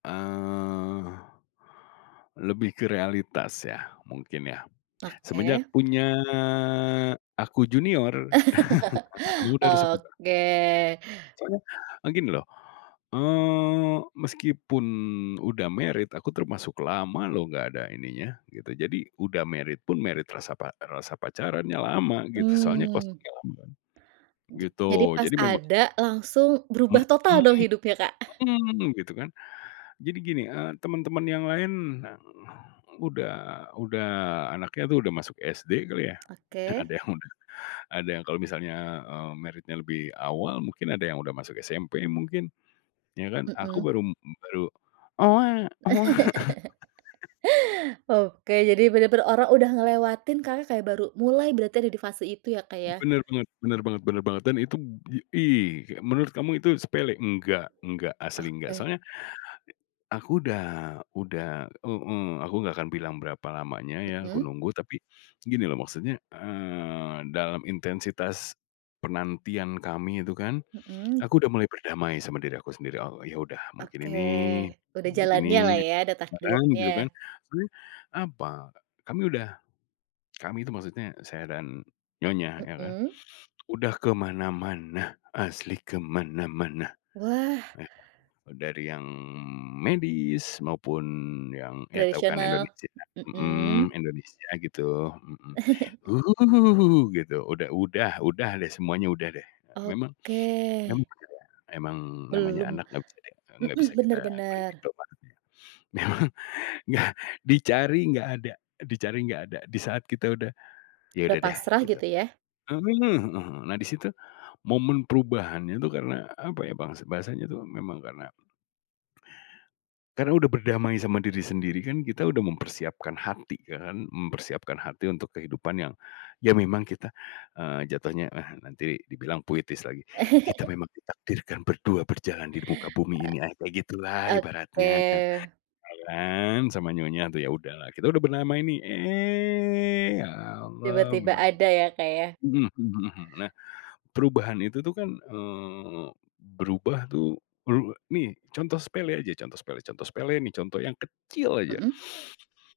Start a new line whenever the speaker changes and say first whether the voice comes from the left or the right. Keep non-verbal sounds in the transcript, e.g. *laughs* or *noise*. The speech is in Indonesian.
left: Eee, lebih ke realitas, ya, mungkin, ya. Semenjak
right: Oke.
left: punya aku junior. *chuckles* Nah.
right: *laughs*
left: *unintelligible*
right: Oke.
left: Soalnya, eee, gini loh, eee, meskipun udah married, aku termasuk lama loh nggak ada ininya gitu, jadi udah married pun married rasa pa rasa pacarannya lama gitu, soalnya
right: Mmm.
left: kosongnya lama
right: Ja jadi
left: gitu,
right: pas
left: jadi memang
right: ada langsung berubah
left: Mhm,
right: total dong hidupnya Kak. *chuckles*
left: mhm, gitu, kan. Jadi gini, eee, temen-temen yang lain udah udah anaknya, tuh, udah masuk SD kali, ya.
right: Oke.
left: Ada yang udah ada yang kalau misalnya, eee, married-nya lebih awal mungkin ada yang udah masuk SMP mungkin, ya, kan? Aku
right: Mhm.
left: baru m m baru.
right: *laughs*
left: *chuckles*
right: Oke, jadi bener-bener orang udah ngelewatin, Kakak kayak baru mulai berarti ada di fase itu, ya, Kak,
left: M
right: ya.
left: bener bener bener banget bener banget. Dan itub ih, kayak menurut kamu itu sepele, enggak enggak, asli enggak.
right: Oke.
left: Soalnya, aku udah udah heeh, aku nggak akan bilang berapa lamanya, ya, aku
right: Mhm.
left: nunggu, tapi gini loh maksudnya, eee, dalam intensitas penantian kami itu, kan,
right: Mhm.
left: aku udah mulai berdamai sama diri aku sendiri, oh, ya, udah mungkin
right: Oke,
left: ini
right: udah jalannyalah,
left: begini,
right: ya, udah
left: kadang
right: takdirnya.
left: gitu, kan. Soalnya apa, kami udah kami, tuh, maksudnya saya dan nyonya, ya, kan,
right: Mhm.
left: udah ke mana-mana, asli ke mana-mana,
right: Wah.
left: eh, sudah dari yang medis, maupun yang, ya, tahu, kan,
right: Tradisional,
left: Indonesia mhm,
right: mhm.
left: Indonesia gitu, mhm,
right: *chuckles*
left: gitu udah udah udah, deh, semuanya udah, deh. Memang
right: Oke.
left: memang apa, ya, emang namanya
right: Belum
left: anak enggak bisa di apa, enggak
right: mhm,
left: bisa
right: bener
left: kita beli
right: bener.
left: Indomaret, ya. Memang nggak dicari enggak ada, dicari enggak ada. Di saat kita udah, "ya
right: Udah
left: udah deh,"
right: pasrah
left: gitu.
right: gitu, ya.
left: Mhm, mhm mhm. Nah di situ, momen perubahannya, tuh, karena apa, ya, bangsa bahasanya, tuh, memang karena karena udah berdamai sama diri sendiri. Kan, kita udah mempersiapkan hati, kan, mempersiapkan hati untuk kehidupan yang, ya, memang kita, eee, jatuhnya, ah, nanti dibilang puitis lagi, "Kita
right: *chuckles*
left: memang ditakdirkan berdua berjalan di muka bumi
right: Eee.
left: ini," ah, kayak gitulah
right: oke.
left: ibaratnya, Nah jalan sama nyonya, tuh, ya, udahlah, kita udah berdamai nih, eh ya alah,
right: Tiba-tiba
left: memang
right: ada, ya, Kak, ya.
left: mhm mhm mhm. Nah, perubahan itu, tuh, kan, eee, berubah, tuh, beru nih, contoh sepele aja, contoh sepele contoh sepele, ini contoh yang kecil aja.
right: Mhm.